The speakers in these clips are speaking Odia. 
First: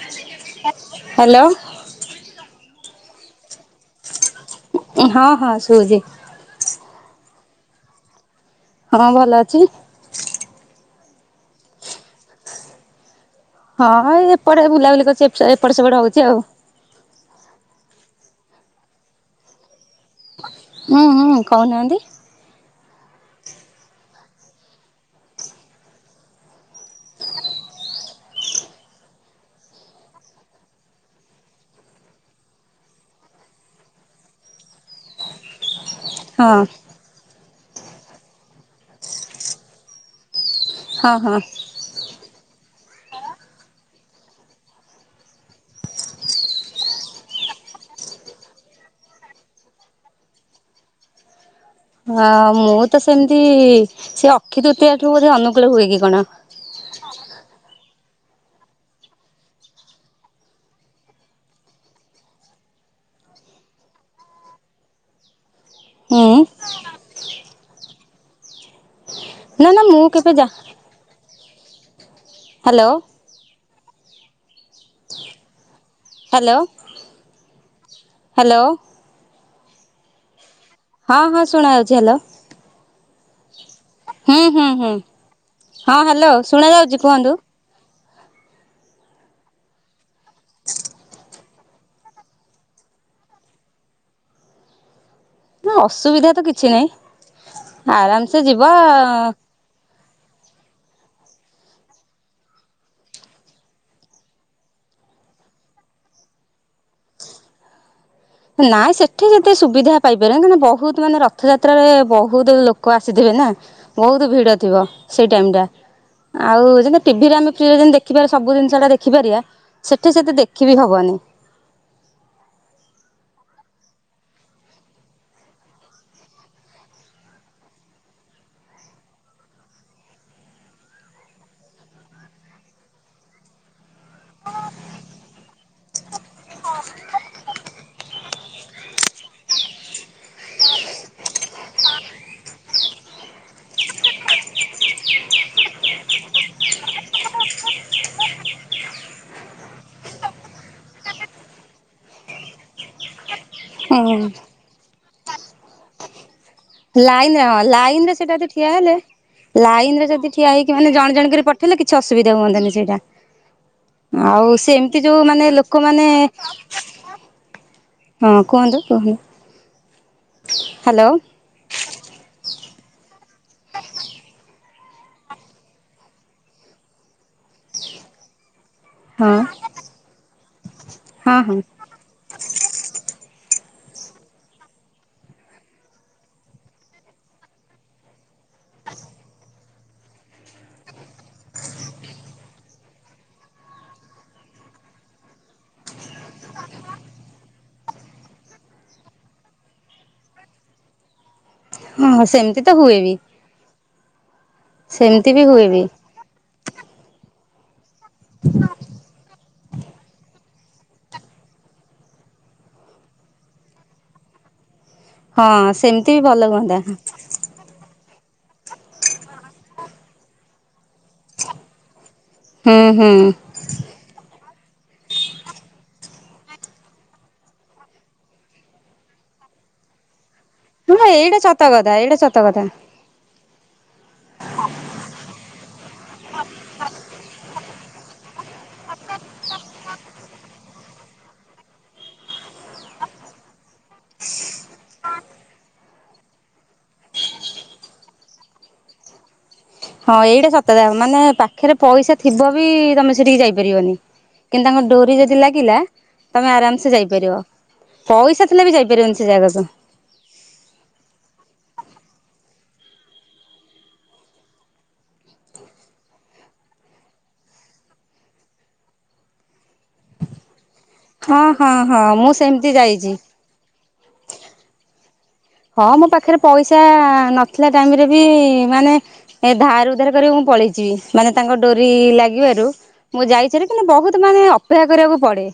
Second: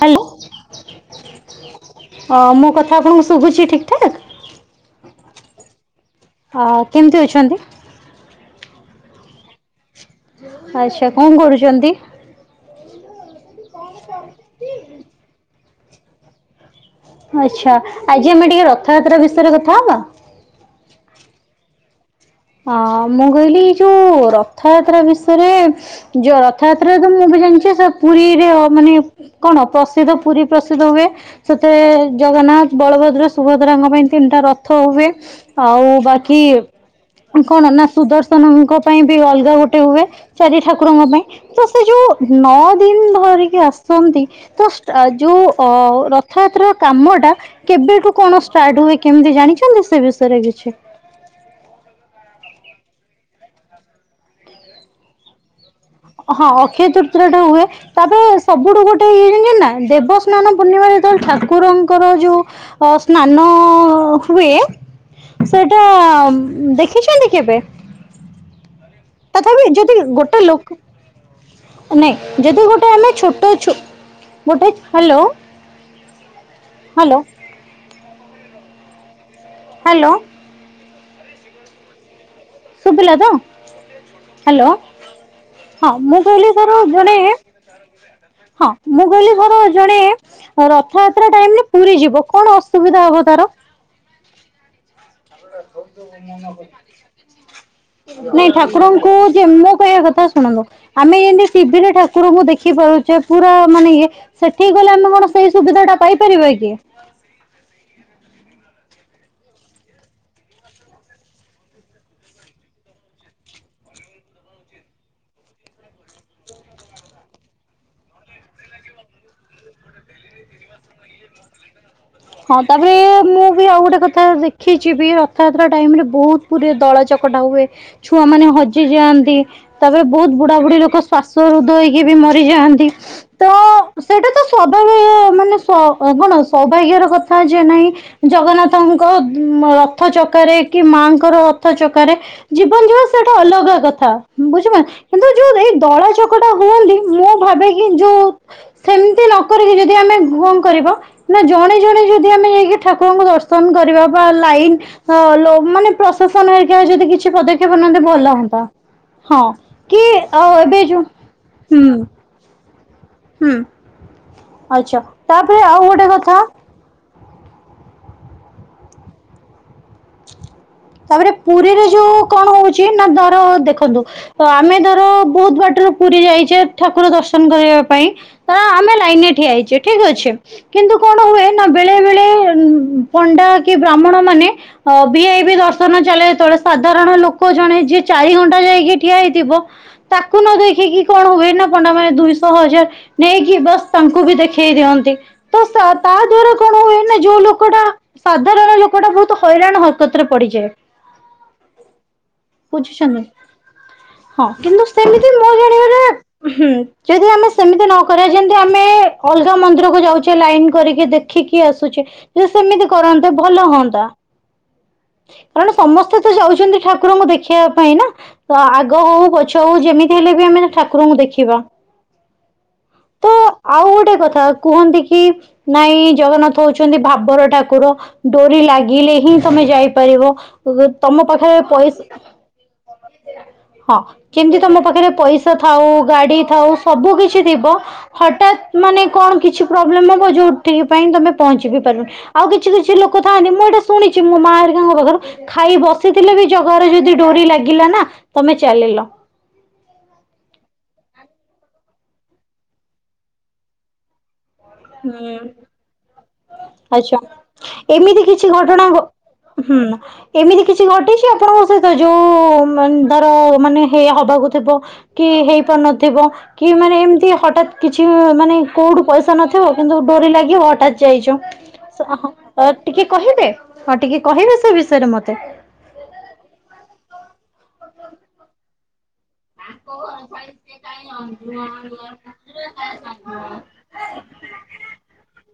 Hello hello. ଅ ମୋ କଥା ଆପଣଙ୍କୁ ଶୁଭୁଚି ଠିକ୍ ଠାକ୍? ହଁ ହଁ ଶୁଭୁଛି। ଆଉ କେମିତି ଅଛନ୍ତି‌? ହଁ ଭଲ ଅଛି। ଆଚ୍ଛା କଣ କରୁଚନ୍ତି? ହଁ ଏଇ ଏପଟେ ବୁଲାବୁଲି କରୁଚି। ଏପସ୍ ଏପଟେ ସେପଟେ ହଉଚି ଆଉ। ଆଚ୍ଛା ଆଜି ଆମେ ଟିକେ ରଥଯାତ୍ରା ବିଷୟରେ କଥାହବା? ଉଁ ହୁଁ କହୁନାହାଁନ୍ତି। ଅ ମୁଁ କହିଲି ଏଇ ଯୋଉ ରଥଯାତ୍ରା ବିଷୟରେ ଯୋଉ ରଥଯାତ୍ରା ତ ମୁଁ ବି ଜାଣିଚି ସେ ପୁରୀରେ ମାନେ କଣ ପ୍ରସିଦ୍ଧ ପୁରୀ ପ୍ରସିଦ୍ଧ ହୁଏ। ସେଥିରେ ଜଗନ୍ନାଥ, ବଳଭଦ୍ର, ସୁଭଦ୍ରାଙ୍କ ପାଇଁ ତିନିଟା ରଥ ହୁଏ। ଆଉ ବାକି ହଁ କଣ ନା ସୁଦର୍ଶନଙ୍କ ପାଇଁ ବି ଅଲଗା ଗୋଟେ ହୁଏ। ଚାରି ଠାକୁରଙ୍କ ହଁ ପାଇଁ। ହଁ ତ ସେ ଯୋଉ ନଅ ଦିନ ଧରିକି ଆସନ୍ତି ତ ଷ୍ଟ୍ ଆ ଯୋଉ ଅ ରଥଯାତ୍ରା ର କାମଟା କେବେଠୁ କଣ ଷ୍ଟାର୍ଟ ହୁଏ କେମିତି ଜାଣିଛନ୍ତି ସେ ବିଷୟରେ କିଛି? ହଁ ମୁଁ ତ ସେମିତି ସେ ଅକ୍ଷିତୃତୀୟ ଠୁ ବୋଧେ ଅନୁ ହଁ ଅକ୍ଷୟ ତୃତ୍ରିଟା ଠୁ ହୁଏ। ତା ପରେ ସବୁଠୁ ଗୋଟେ ଇଏ ଜଣିଚନ୍ତି ନା ଦେବସ୍ନାନ ପୂର୍ଣ୍ଣିମା ଯେତେବେଳେ ଠାକୁରଙ୍କର ଯୋଉ ଅ ସ୍ନାନ ହୁଏ ସେଟା ଅ ହୁଁ ଉଁ ଦେଖିଚନ୍ତି କେବେ? ତଥାପି ନା ନା ଯଦି ମୁଁ କେବେ ଗୋଟେ ଯା ଲୋକ ନାଇଁ ଯଦି ହ୍ୟାଲୋ ଗୋଟେ ଆମେ ଛୋଟଛୁ ଗୋଟେ ହାଲୋ ହାଲୋ ହାଲୋ। ହାଲୋ। ହଁ ହଁ ଶୁଣାଯାଉଚି ହାଲୋ। ଶୁଭିଲ ତ? ହୁଁ ହୁଁ ହ୍ୟାଲୋ ହୁଁ ହଁ ମୁଁ ହ୍ୟାଲୋ କହିଲି ଧର ଶୁଣାଯାଉଚି ଜଣେ କୁହନ୍ତୁ। ହଁ ମୁଁ କହିଲି ଧର ଜଣେ ରଥଯାତ୍ରା ଟାଇମରେ ପୁରୀ ଯିବ କଣ ଅସୁବିଧା ହବ ତାର? ନା ଅସୁବିଧା ତ କିଛି ନାହିଁ। ଆରାମସେ ନାଇଁ ଠାକୁରଙ୍କୁ ଯିବା ଯେ ମୋ କହିବା କଥା ଶୁଣନ୍ତୁ। ଆମେ ଯେମତି ଟି ଭି ରେ ଠାକୁରଙ୍କୁ ଦେଖି ପାରୁଚେ। ପୁରା ମାନେ ଇଏ ସେଠିକି ଗଲେ ଆମେ କଣ ସେଇ ସୁବିଧା ଟା ପାଇପାରିବା କି? ନାଇଁ ସେଠି ଯେତେ ସୁବିଧା ପାଇପାରିବାନି। କାଇଁ ନା ବହୁତ ମାନେ ରଥଯାତ୍ରାରେ ବହୁତ ଲୋକ ଆସିଥିବେ ନା। ବହୁତ ଭିଡ଼ ଥିବ ସେଇ ଟାଇମଟା। ଆଉ ଯେମିତି ଟି ଭିରେ ଫ୍ରୀରେ ଯେମିତି ଦେଖିପାରିବା ସବୁ ଜିନିଷ ଟା ଦେଖିପାରିବା। ସେଠି ସେତେ ଦେଖିବି ହବନି। ହଁ ତା ପରେ ମୁଁ ବି ଆଉ ଗୋଟେ କଥା ଦେଖିଚି ବି ରଥଯାତ୍ରା ଟାଇମରେ ବହୁତ ପୁରୀ ରେ ଦଳ ଚକଟା ହୁଏ। ଛୁଆମାନେ ହଜିଯାଆନ୍ତି। ତା ପରେ ବହୁତ ବୁଢା ବୁଢ଼ୀ ଲୋକ ଶ୍ୱାସ ରୁଦ୍ଧ ହେଇକି ବି ମରିଯାଆନ୍ତି। ତ ସେଇଟା ତ ସ୍ୱଭାବି ମାନେ ସୋ କଣ ସୌଭାଗ୍ୟର କଥା ଯେ ନାହିଁ ଜଗନ୍ନାଥଙ୍କ ରଥ ଚକାରେ କି ମାଆ ଙ୍କର ରଥ ଚକାରେ ଜୀବନ ଯିବ ସେଟା ଗୋଟେ ଅଲଗା କଥା। ବୁଝିପାଇ କିନ୍ତୁ ଯୋଉ ରେ ଦଳା ଚକଟା ହୁଅନ୍ତି ମୁଁ ଭାବେକି ଯୋଉ ସେମିତି ନ କରିକି ଯଦି ଆମେ ଘୁ ଅଙ୍କ କରିବ। ନା ଜଣେ ଜଣେ ଯଦି ଆମେ ଯାଇକି ଠାକୁରଙ୍କୁ ଦର୍ଶନ କରିବା ହୁଁ ବା ଲାଇନ ଆ ଲୋ ମାନେ ପ୍ରଶାସନ ହେଇ ଲାଇନ୍ ରେ ହଁ ଲାଇନ୍ ରେ ସେଟା ଯଦି ଠିଆ ହେଲେ ହଁ କି ଲାଇନଲ୍ ରେ ଯଦି ଠିଆ ଆଉ ହେଇକି ଏବେ ମାନେ ଯୋଉ ଜଣ ଜଣ କରି ପଠେଇଲେ ହୁଁ କିଛି ଅସୁବିଧା ହୁଅନ୍ତାନି ସେଇଟା। ହୁଁ। ଆଉ ଆଚ୍ଛା ସେମିତି ଯୋଉ ମାନେ ତାପରେ ଆଉ ଗୋଟେ ଲୋକମାନେ କଥା ହଁ କୁହନ୍ତୁ କୁହନ୍ତୁ। ହ୍ୟାଲୋ ତାପରେ ପୁରୀରେ ଯୋଉ କଣ ହଉଛି ନା ଧର ଦେଖନ୍ତୁ। ତ ଆମେ ଧର ବହୁତ ବାଟରୁ ପୁରୀ ଯାଇଚେ ଠାକୁର ଦର୍ଶନ କରିବା ପାଇଁ ତ ଆମେ ଲାଇନରେ ହଁ ଠିଆହେଇଛେ କିଠ ଅଛି କିନ୍ତୁ କଣ ହଁ ହୁଏ ହଁ। ବେଳେ ବେଳେ ଉଁ ପଣ୍ଡା କି ବ୍ରାହ୍ମଣ ମାନେ ଅ ବି ଆଇ ପି ଦର୍ଶନ ନ ଚାଲେ ଯେତେବେଳେ ସାଧାରଣ ଲୋକ ଜଣେ ଯିଏ ଚାରି ଘଣ୍ଟା ଯାଇକି ଠିଆ ହେଇଥିବ। ତାକୁ ନ ଦେଖିକି କଣ ହୁଏ ନା ପଣ୍ଡା ମାନେ ଦୁଇଶହ ହଜାର ନେଇକି ବସ୍ ତାଙ୍କୁ ବି ଦେଖେଇ ଦିଅନ୍ତି। ତ ସ ତା ଦ୍ବାରା କଣ ହୁଏ ନା ଯଉ ଲୋକଟା ସାଧାରଣ ଲୋକଟା ବହୁତ ହଇରାଣ ହରକତରେ ପଡିଯାଏ। ହଁ ସେମିତି ତ ହୁଏ ବି ବୁଝିଛନ୍ତି ହଁ କିନ୍ତୁ ସେମିତି ବି ମୋ ହୁଏ ବି। ଜାଣିବାରେ ହୁଁ ଯଦି ଆମେ ସେମିତି ନ କରିବା ଯେମିତି ଆମେ ଅଲଗା ମନ୍ଦିରକୁ ଯାଉଚେ ଲାଇନ କରିକି ଦେଖି ଦେଖିକି ଆସୁଛେ ଯଦି ସେମିତି କରନ୍ତେ ଭଲ ହଅନ୍ତା। ହଁ କାରଣ ସେମିତି ସମସ୍ତେ ବି ତ ଭଲ ହୁଅନ୍ତା ଯାଉଛନ୍ତି ଠାକୁରଙ୍କୁ ଦେଖିବା ପାଇଁ ନା ତ ଆଗ ହଉ ପଛ ହଉ ଯେମିତି ହେଲେ ବି ଆମେ ମାନେ ଠାକୁରଙ୍କୁ ଦେଖିବା। ହୁଁ ହୁଁ। ତ ଆଉ ଗୋଟେ କଥା କୁହନ୍ତି କି ନାଇଁ ଜଗନ୍ନାଥ ହଉଛନ୍ତି ଭାବର ଠାକୁର ଡୋରି ଲାଗିଲେ ହିଁ ତମେ ଯାଇପାରିବ। ଶୁଣ ତମ ଏଇଟା ପାଖରେ ସତ କଥା ପଇସା ଏଇଟା ସତ କଥା। ହଁ କେମିତି ତମ ପାଖରେ ପଇସା ଥାଉ ଗାଡି ଥାଉ ସବୁ କିଛି ଥିବ। ହଠାତ୍ ମାନେ କଣ କିଛି ପ୍ରୋବ୍ଲେମ ହବ ଯୋଉଠିକି ପାଇଁ ତମେ ପହଞ୍ଚି ବି ପାରୁନ। ଆଉ କିଛି କିଛି ଲୋକ ଥାନ୍ତି ମୁଁ ଏଇଟା ଶୁଣିଛି ମୋ ମାଁ ଏରିକାଙ୍କ ପାଖରୁ ଖାଇ ବସିଥିଲେ ବି ଜଗାରେ ଯଦି ଡୋରି ଲାଗିଲା ନା ତମେ ଚାଲିଲ। ହଁ ଏଇଟା ସତ କଥା ମାନେ ପାଖରେ ପଇସା ଥିବ ବି ତମେ ସେଠିକି ଯାଇ ପାରିବନି। କିନ୍ତୁ ତାଙ୍କ ଡୋରି ଯଦି ଲାଗିଲା। ତମେ ଆରାମସେ ଆଛା ଯାଇପାରିବ ଏମିତି ପଇସା କିଛି ଥିଲେ ବି ଘଟଣା ଘ ଯାଇପାରିବନି ସେ ଜାଗାକୁ ହୁଁ ଏମିତି କିଛି ଘଟିଛି ଆପଣଙ୍କ ସହିତ ଯୋଉ ମାନ ଧର ମାନେ ହେଇ ହବାକୁ ଥିବ କି ହେଇ ପାରୁନଥିବ କି ମାନେ ଏମିତି ହଠାତ୍ କିଛି ମାନେ କୋଉଠୁ ପଇସା ନ ଥିବ କିନ୍ତୁ ଡୋରି ଲାଗିବ ହଠାତ୍ ଯାଇଛ ହଁ ହଁ ଅଁ ମୁଁ ହଁ ସେମିତି ଅ ଟିକେ ଯାଇଛି କହିବେ? ହଁ ଟିକେ କହିବେ ସେ ବିଷୟରେ ମତେ? ହଁ ମୋ ପାଖରେ ପଇସା ନଥିଲା ଟାଇମ ରେ ବି ମାନେ ଏ ଧାର ଉଧାର କର ମୁଁ ପଳେଇଚି ମାନେ ତାଙ୍କ ଡୋରି ଲାଗିବାରୁ ମୁଁ ଯାଇଛି ହରି କିନ୍ତୁ ବହୁତ ମାନେ ଅପ ଅପେକ୍ଷା କରିବାକୁ ପଡେ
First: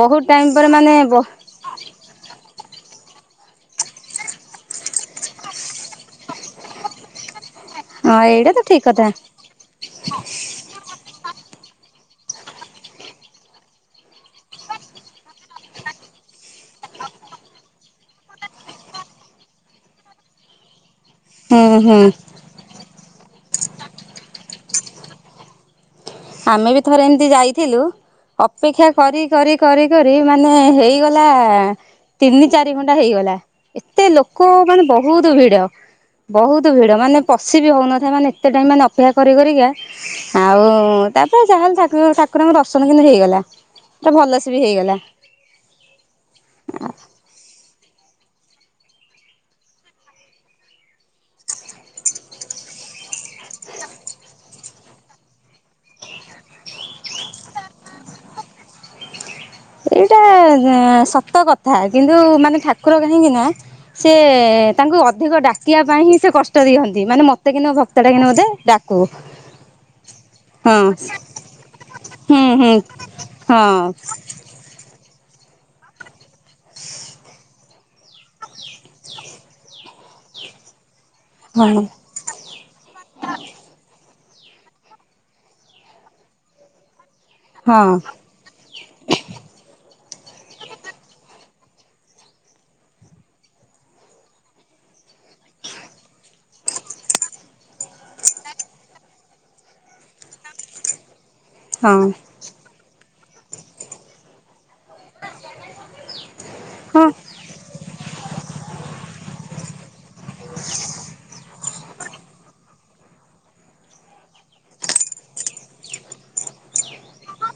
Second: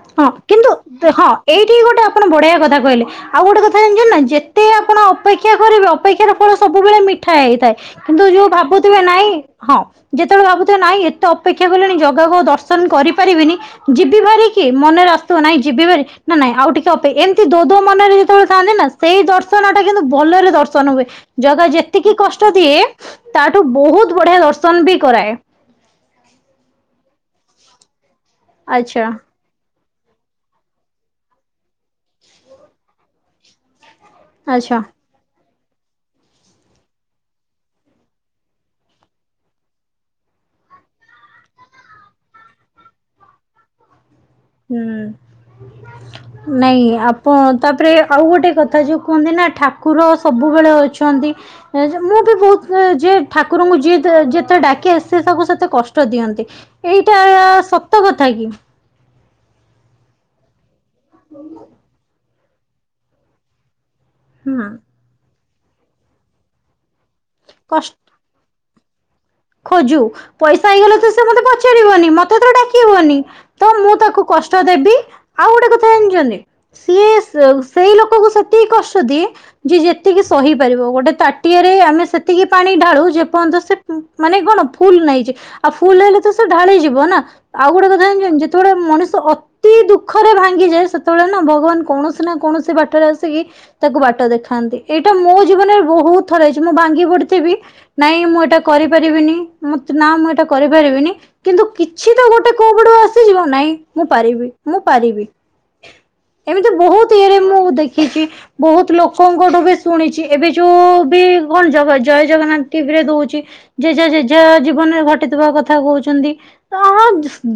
ବହୁତ ଟାଇମ ପରେ ମାନେ ବ ଏଇଠିକି ଗୋଟେ ଆପଣ ବଢ଼ିଆ କଥା କହିଲେ। ଆଉ ଗୋଟେ କଥା ଜାଣିଛ ନା ଯେତେ ଆପଣ ଅପେକ୍ଷା କରିବେ ଅପେକ୍ଷାର ଫଳ ସବୁବେଳେ ମିଠା ହେଇଥାଏ। ହଁ କିନ୍ତୁ ଯୋଉ ଏଇଟା ତ ଠିକ ଭାବୁଥିବେ କଥା ନାଇଁ ହଁ ଯେତେବେଳେ ଭାବୁଥିବେ ନାଇଁ ଏତ ତ ଅପେକ୍ଷା କଲିଣି ଜଗାକୁ ଆଉ ଦର୍ଶନ କରି ପାରିବିନି। ଯିବି ଭାରି କି ମନରେ ଆସୁଥିବ ନାଇଁ ଯିବିିଭାରି ନା ନାଇଁ ଆଉ ଟିକେ ଅପେକ୍ଷା ଏମିତି ଦୋ ଦୋ ମନରେ ଯେତେବେଳେ ଥାନ୍ତି ନା ସେଇ ଦର୍ଶନ ଟା କିନ୍ତୁ ବଲରେ ଦର୍ଶନ ହୁଏ ଜଗା ହୁଁ ହୁଁ ଯେତିକି କଷ୍ଟ ଦିଏ। ତାଠୁ ବହୁତ ବଢିଆ ଦର୍ଶନ ବି କରାଏ। ଆମେ ବି ଥରେ ଏମିତି ଯାଇଥିଲୁ ଅପେକ୍ଷା ଆଚ୍ଛା କରି କରି କରି କରି ମାନେ ହେଇଗଲା ତିନି ଚାରି ଘଣ୍ଟା ହେଇଗଲା ତ ଏତେ ଲୋକ ଆଚ୍ଛା ମାନେ ବହୁତ ଭିଡ। ବହୁତ ଭିଡ ମାନେ ପଶି ବି ହଉନଥାଏ ମାନେ ଏତେ ଟାଇମ ମାନେ ଅପେକ୍ଷା କରି କରିକା ଆଉ ତାପରେ ଯାହାହେଲେ ଠାକୁର ଠାକୁରଙ୍କ ଦର୍ଶନ କିନ୍ତୁ ହେଇଗଲା ପୁରା ଭଲ ସେ ବି ହେଇଗଲା ହୁଁ ନାଇଁ ଆ ତାପରେ ଆଉ ଗୋଟେ କଥା ଯୋଉ କୁହନ୍ତି ନା ଠାକୁର ସବୁବେଳେ ଅଛନ୍ତି। ମୁଁ ବି ବହୁତ ଯେ ଠାକୁରଙ୍କୁ ଯିଏ ଯେତେ ଡାକେ ସେ ତାକୁ ସେତେ କଷ୍ଟ ଦିଅନ୍ତି। ଏଇଟା ସତ କଥା କି? ଏଇଟା ସତ କଥା କିନ୍ତୁ ମାନେ ଠାକୁର କାହିଁକି ନା ସେ ତାଙ୍କୁ ଅଧିକ ଡାକିବା ପାଇଁ ହିଁ ସେ କଷ୍ଟ ଦିଅନ୍ତି ମାନେ ମତେ କି କଷ୍ଟ ଭକ୍ତଟା କିନ୍ତି ବୋଧେ ଡାକ୍ କୁ। ଖୋଜୁ ପଇସା ହେଇଗଲେ ତ ସେ ମତେ ପଚାରିବନି ମତେ ହୁଁ ଏଥର ହୁଁ ଡାକିବନି ହଁ ତ ମୁଁ ତାକୁ କଷ୍ଟ ଦେବି ଆଉ ଗୋଟେ କଥା ଜାଣିଛନ୍ତି ସିଏ ସେଇ ଲୋକକୁ ସେତିକି କଷ୍ଟ ଦିଏ ଯିଏ ଯେତ୍ ସେତିକି ସହି ପାରିବ ଗୋଟେ ହଁ ତାଟିଆରେ ହଁ ଆମେ ସେତିକି ପାଣି ଢାଳୁ ଯେ ପର୍ଯ୍ୟନ୍ତ ସେ ମାନେ କଣ ଫୁଲ ନେଇଛି ଆଉ ଫୁଲ ହେଲେ ତ ସେ ଢାଳିଯିବ ନା ଆଉ ଗୋଟେ କଥା ହଁ ଜାଣିଛନ୍ତି ଯେତେବେଳେ ମଣିଷ ଅତ୍ ଅତି ଦୁଃଖରେ ଭାଙ୍ଗିଯାଏ ସେତେବେଳେ ନା ଭଗବାନ କୌଣସି ନା କୌଣସି ବାଟରେ ଆସିକି ତାକୁ ବାଟ ଦେଖାନ୍ତି ଏଇଟା ମୋ ଜୀବନରେ ବହୁତ ଥର ହେଇଛି ମୁଁ ଭାଙ୍ଗି ପଡିଥିବି ନାଇଁ ମୁଁ ଏଇଟା କରି ପାରିବିନି ନା ମୁଁ ଏଇଟା କରିପାରିବିନି କିନ୍ତୁ କିଛି ତ ଗୋଟେ କୋଉ ପଟୁ ଆସ ସିଯିବ ନାଇଁ ମୁଁ ପାରିବି ମୁଁ ପାରିବି ଏମତି ହଁ ବହୁତ ଇଏରେ ମୁଁ ଦେଖିଛି ବହୁତ ଲୋକଙ୍କଠୁ ବି ଶୁଣିଛି ଏବେ ଯୋଉ ବି ଜ ଜୟ ଜଗନ୍ନାଥ ଟିଭି ରେ ଦଉଛି। ଜେଝା ଜେଝା ଜୀବନରେ ଘଟିଥିବା କଥା କହୁଛନ୍ତି। ତ ଅ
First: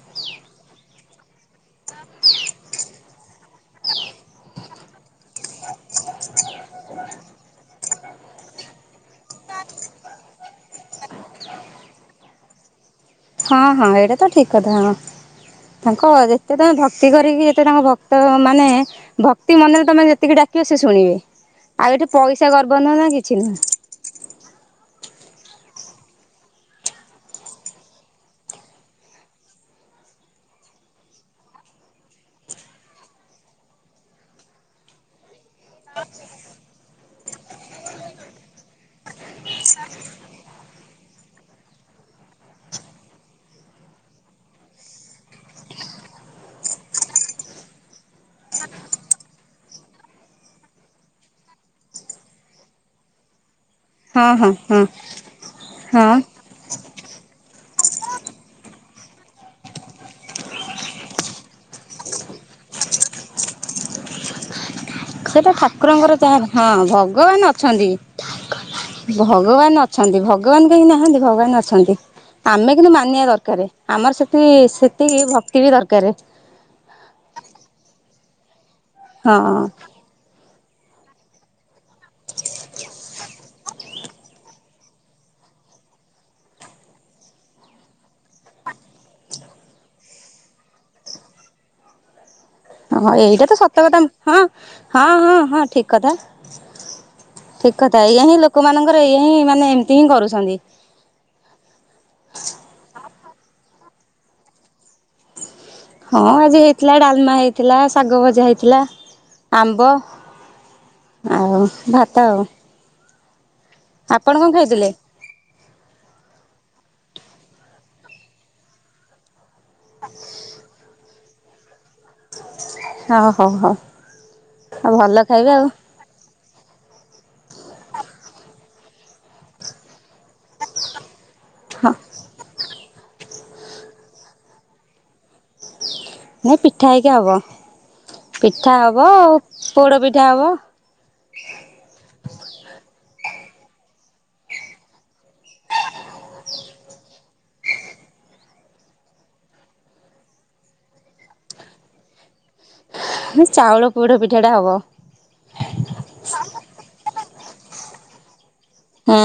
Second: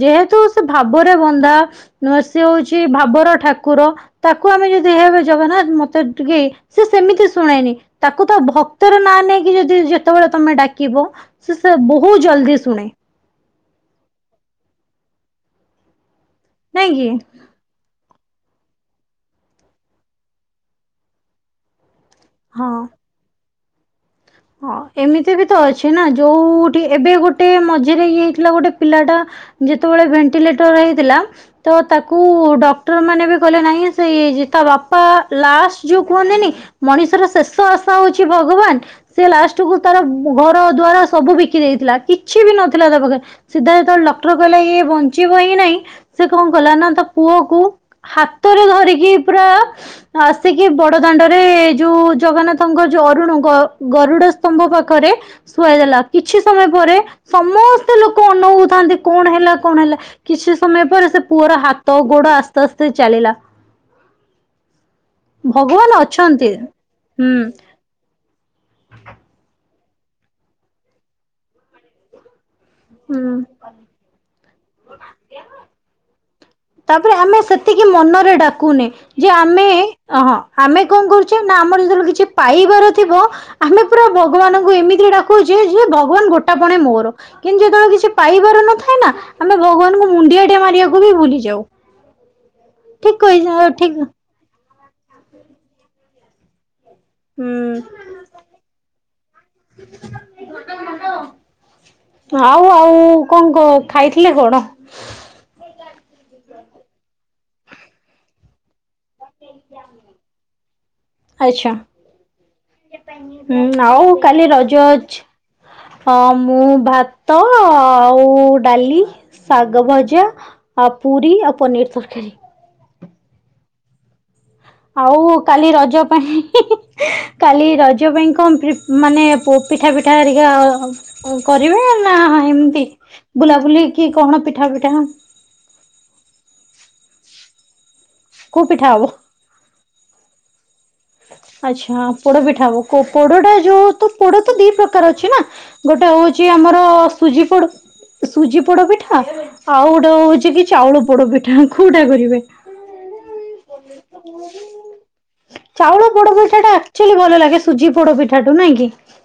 ଯେହେତୁ ସେ ଭାବରେ ବନ୍ଧା ନ ସେ ହଉଛି ଭାବର ଠାକୁର ତାକୁ ଆମେ ଯଦି ଏ ଜଗନ୍ନାଥ ମତେ ଟିକେ ସେ ସେମିତି ଶୁଣେନି ତାକୁ ତ ଭକ୍ତର ନାଁ ନେଇକି ଯଦି ଯେତେବେଳେ ତମେ ଡା କିବ ସେ ସେ ବହୁତ ଜଲଦି ଶୁଣେ। ହଁ ହଁ ଏଇଟା ତ ଠିକ କଥା ହଁ ତାଙ୍କ ଯେତେ ତମେ ନାଇଁ କି ଭକ୍ତି କରିକି ତେ ତାଙ୍କ ଭକ୍ତମାନେ ଭକ୍ତି ମନରେ ତମେ ଯେତିକି ଡାକିବ ସେ ଶୁଣିବେ। ଆଉ ଏଠି ପଇସା ହଁ। ଗର୍ବ ନୁହଁ ନା କିଛି ନୁହଁ। ହଁ ଏମିତି ବି ତ ଅଛି ନା ଯୋଉଠି ଏବେ ଗୋଟେ ମଝିରେ ଇଏ ହେଇଥିଲା ଗୋଟେ ପିଲାଟା ଯେତେବେଳେ ଭେଣ୍ଟିଲେଟର ହେଇଥିଲା ତ ତାକୁ ଡକ୍ଟର ମାନେ ବି କହଲେ ନାହିଁ ସେ ଇଏ ହେଇ ଯାଇଛି ତା ବାପା ଲାଷ୍ଟ ଯୋଉ କୁହନ୍ତିନି ମଣିଷର ଶେଷ ଆଶା ହଉଛି ଭଗବାନ ସେ ଲାଷ୍ଟ କୁ ତାର ଘର ଦ୍ଵାରା ସବୁ ବିକି ଦେଇଥିଲା କିଛି ବି ନଥିଲା ତା ପାଖରେ ସିଧା ସତେବେଳେ ଡକ୍ଟର କହିଲେ ଇ ବଞ୍ଚିବ ହିଁ ନାଇଁ ସେ କଣ କଲା ନା ତା ପୁଅ କୁ ହାତରେ ଧରିକି ପୁରା ଆସିକି ବଡ ଦାଣ୍ଡରେ ଯୋଉ ଜଗନ୍ନାଥଙ୍କ ଯୋଉ ଅରୁଣ ଗ ହଁ ଗରୁଡ ହଁ ସ୍ତମ୍ଭ ହଁ ପାଖରେ ଶୁଆଇ ଦେଲା ହଁ କିଛି ସମୟ ପରେ ସମସ୍ତେ ଲୋକ ଅନଉଥାନ୍ତି କଣ ହେଲା କଣ ହେଲା କିଛି ସମୟ ପରେ ସେ ପୁଅର ହାତ ଗୋଡ ଆସ୍ତେ ଆସ୍ତେ ଚାଲିଲା। [inaudible] ସେଟା ଭଗବାନ ଠାକୁରଙ୍କର ଅଛନ୍ତି। ହଁ ହୁଁ ଭଗବାନ ଅଛନ୍ତି ଭଗବାନ ଅ ଛନ୍ତି ଭଗବାନ କାହିଁ ନାହାନ୍ତି ଭଗବାନ ଅଛନ୍ତି। ଆମେ କିନ୍ତୁ ମାନିବା ହୁଁ। ଦରକାର ଆମର ସେତି ସେତିକି ଭକ୍ତି ବି ଦରକାର। ତାପରେ ଆମେ ସେତିକି ମନରେ ଡାକୁନେ, ଯେ ହଁ ଆମେ ଅହଁ ଆମେ କଣ କରୁଛେ ନା ଆମର ଯେତେବେଳେ କିଛି ପାଇବାର ଥିବ ଆମେ ପୁରା ଭଗବାନଙ୍କୁ ଏମିତି ଡାକୁଛେ ଯେ ଭଗବାନ ଗୋଟା ପଣେ ମୋର। କିନ୍ତୁ ଯେତେବେଳେ କିଛି ପାଇବାର ନଥାଏ ନା ଆମେ ଭଗବାନଙ୍କୁ ମୁଣ୍ଡିଆ ଟିଏ ମାରିବାକୁ ବି ଭୁଲି ଯାଉ। [inaudible] ଓ ଠିକ କହି ଏଇଟା ତ ସତ କଥା ଠିକ ହଁ ହଁ ହଁ ହଁ ଠିକ କଥା। ଠିକ ହୁଁ କଥା ଏଇଆ ହିଁ ଲୋକମାନଙ୍କର ଏଇ ହିଁ ମାନେ ଏମିତି ହିଁ କରୁଛନ୍ତି। ଆଉ ଆଉ କଣ କ ଖାଇଥିଲେ କଣ? ହଁ ଆଜି ହେଇଥିଲା ଡାଲମା ହେଇଥିଲା ଶାଗ ଭଜା ହେଇଥିଲା। ଆମ୍ବ ଆଉ ଆଚ୍ଛା ଭାତ ଆଉ। ହୁଁ ଆଉ ଆପଣ କାଲି କଣ ରଜ ଖାଇଥିଲେ? ଅଛି। ହଁ ମୁଁ ଭାତ ଆଉ ଡାଲି ଶାଗ ଭଜା ଆଉ ପୁରୀ ଆଉ ପନିରି ତରକାରୀ। ଅ ହ ହ। ଆଉ କାଲି ରଜ ପାଇଁ କାଲି ରଜ ପାଇଁ କଣ ପ୍ରୀ ମାନେ ପିଠା ପିଠା ହେରିକା କରିବେ ହଁ ନା ଏମିତି ବୁଲାବୁଲି କି କଣ ପିଠା ପିଠା ମୁଁ ପିଠା ହେଇକା ହବ ପିଠା ହବ ପୋଡ଼ ପିଠା ହବ। ଆଚ୍ଛା ପୋଡ ପିଠା ହବ, କୋ ପୋଡଟା ଯୋଉ ତ ପୋଡ ତ ଦି ପ୍ରକାର ଅଛି ନା? ଗୋଟେ ହଉଚି ଆମର ସୁଜି ପୋଡ ସୁଜି ପୋଡପିଠା ଆଉ ଗୋଟେ ହଉଛି କି ଚାଉଳ ପୋଡପିଠା କୋଉଟା କରିବେ? ଚାଉଳ ପୋଡ ପିଠାଟା ହବ। ଚାଉଳ ପୋଡପିଠା ଟା ଆକ୍ ଚାଲି ଭଲ ଲାଗେ ସୁଜି ପୋଡପିଠା ହୁଁ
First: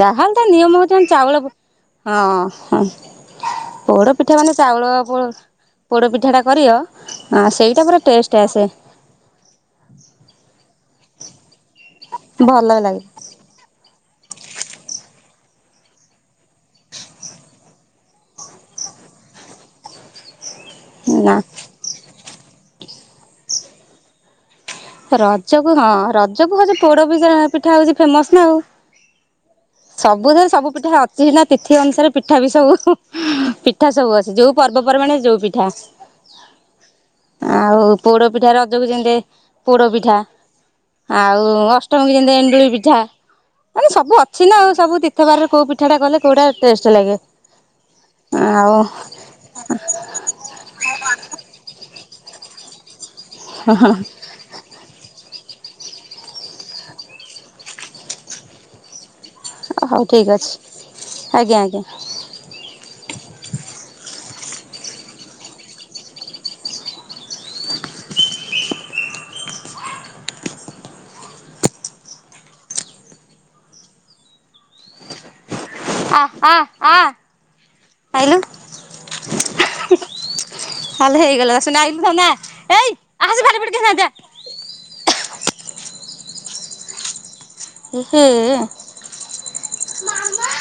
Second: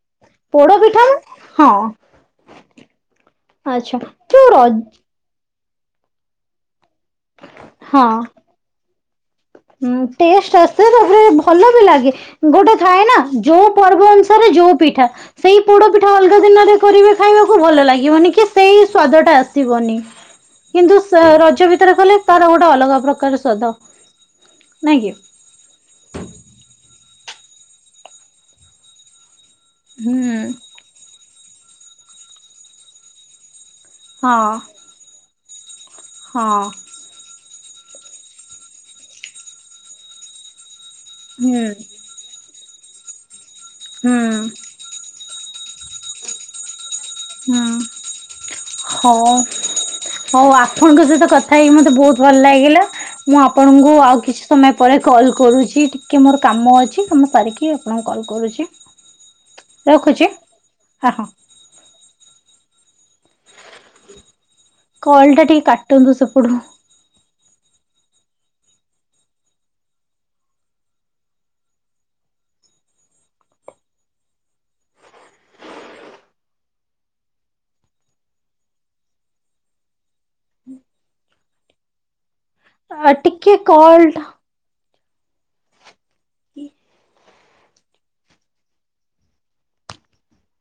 ଯାହେଲେ ତା ପୋଡ ନିୟମ ହଉ ପିଠା ଚନ୍ ଚାଉଳ ହଁ ହଁ। ଆଚ୍ଛା ପୋଡ ପିଠା ଯୋଉ ମାନେ ର ଚାଉଳ ପୋ ପୋଡ଼ପିଠାଟା କରିବ ସେଇଟା ପୁରା ଟେଷ୍ଟଆସେ। ହୁଁ ଟେଷ୍ଟ ଆସେ ତାପରେ ଭଲ ବି ଲାଗେ ଭଲ ଗୋଟେ ଲାଗେ ଥାଏ ନା ଯୋଉ ପର୍ବ ଅନୁସାରେ ଯୋଉ ପିଠା। ସେଇ ପୋଡ ପିଠା ଅଲଗା ଦିନରେ କରିବେ ଖାଇବାକୁ ଭଲ ଲାଗିବନି କି ସେଇ ସ୍ଵାଦ ଟା ଆସିବନି। [inaudible] କିନ୍ତୁ ସେ ନା ରଜ ଭିତରେ କଲେ ତାର ଗୋଟେ ଅଲଗା ପ୍ରକାର ସ୍ଵାଦ। ନାଇଁ କି ରଜକୁ ହଁ ରଜକୁ ହଉଛି ପୋଡ ବି ପିଠା ହଉଛି ଫେମସ ନା ଆଉ। ହୁଁ ସବୁଥିରେ ସବୁ ପିଠା ଅଛି ହେଲା ତିଥି ଅନୁସାରେ ପିଠା ବି ସବୁ ପି ପିଠା ସବୁ ଅଛି ହଁ ଯୋଉ ପର୍ବପର୍ବାଣୀ ଯୋଉ ପିଠା। ହଁ। ଆଉ ପୋଡ ପିଠା ରଜକୁ ଯେମିତି ପୋଡ ପିଠା। ଆଉ ହୁଁ ଅଷ୍ଟମୀ କି ଯେମିତି ଏଣ୍ଡୁଳି ପିଠା। ମାନେ ସବୁ ହୁଁ ଅଛି ନା ଆଉ ସବୁ ତୀର୍ଥ ବାରରେ କୋଉ ପିଠାଟା କଲେ କୋଉଟା ଟେଷ୍ଟ ଲାଗେ। ହୁଁ ଆଉ ହବ। ହଉ ଆପଣଙ୍କ ସହିତ କଥା ହେଇକି ମତେ ବହୁତ୍ ଭଲ ଲାଗିଲା ମୁଁ ଆପଣଙ୍କୁ ଆଉ କିଛି ସମୟ ପରେ କଲ୍ କରୁଛି ଟିକେ ମୋର କାମ ଅଛି କାମ ସାରିକି ଆପଣଙ୍କୁ କଲ୍ କରୁଛି। ହଉ ରଖୁଛି ଠିକ୍ ଅଛି ଆ ହଁ ଆଜ୍ଞା ଆଜ୍ଞା। କଲ୍ ଟା ଟିକେ କାଟନ୍ତୁ ସେପଟୁ। ଆ ଆ ଆ ଆଇଲୁ। ଆଲୋ ହେଇଗଲା ସୁନା ଆଇଲୁ ଧନ ଆ। ଆ ଟିକେ କଲ୍ଟ କି। ଏହେ।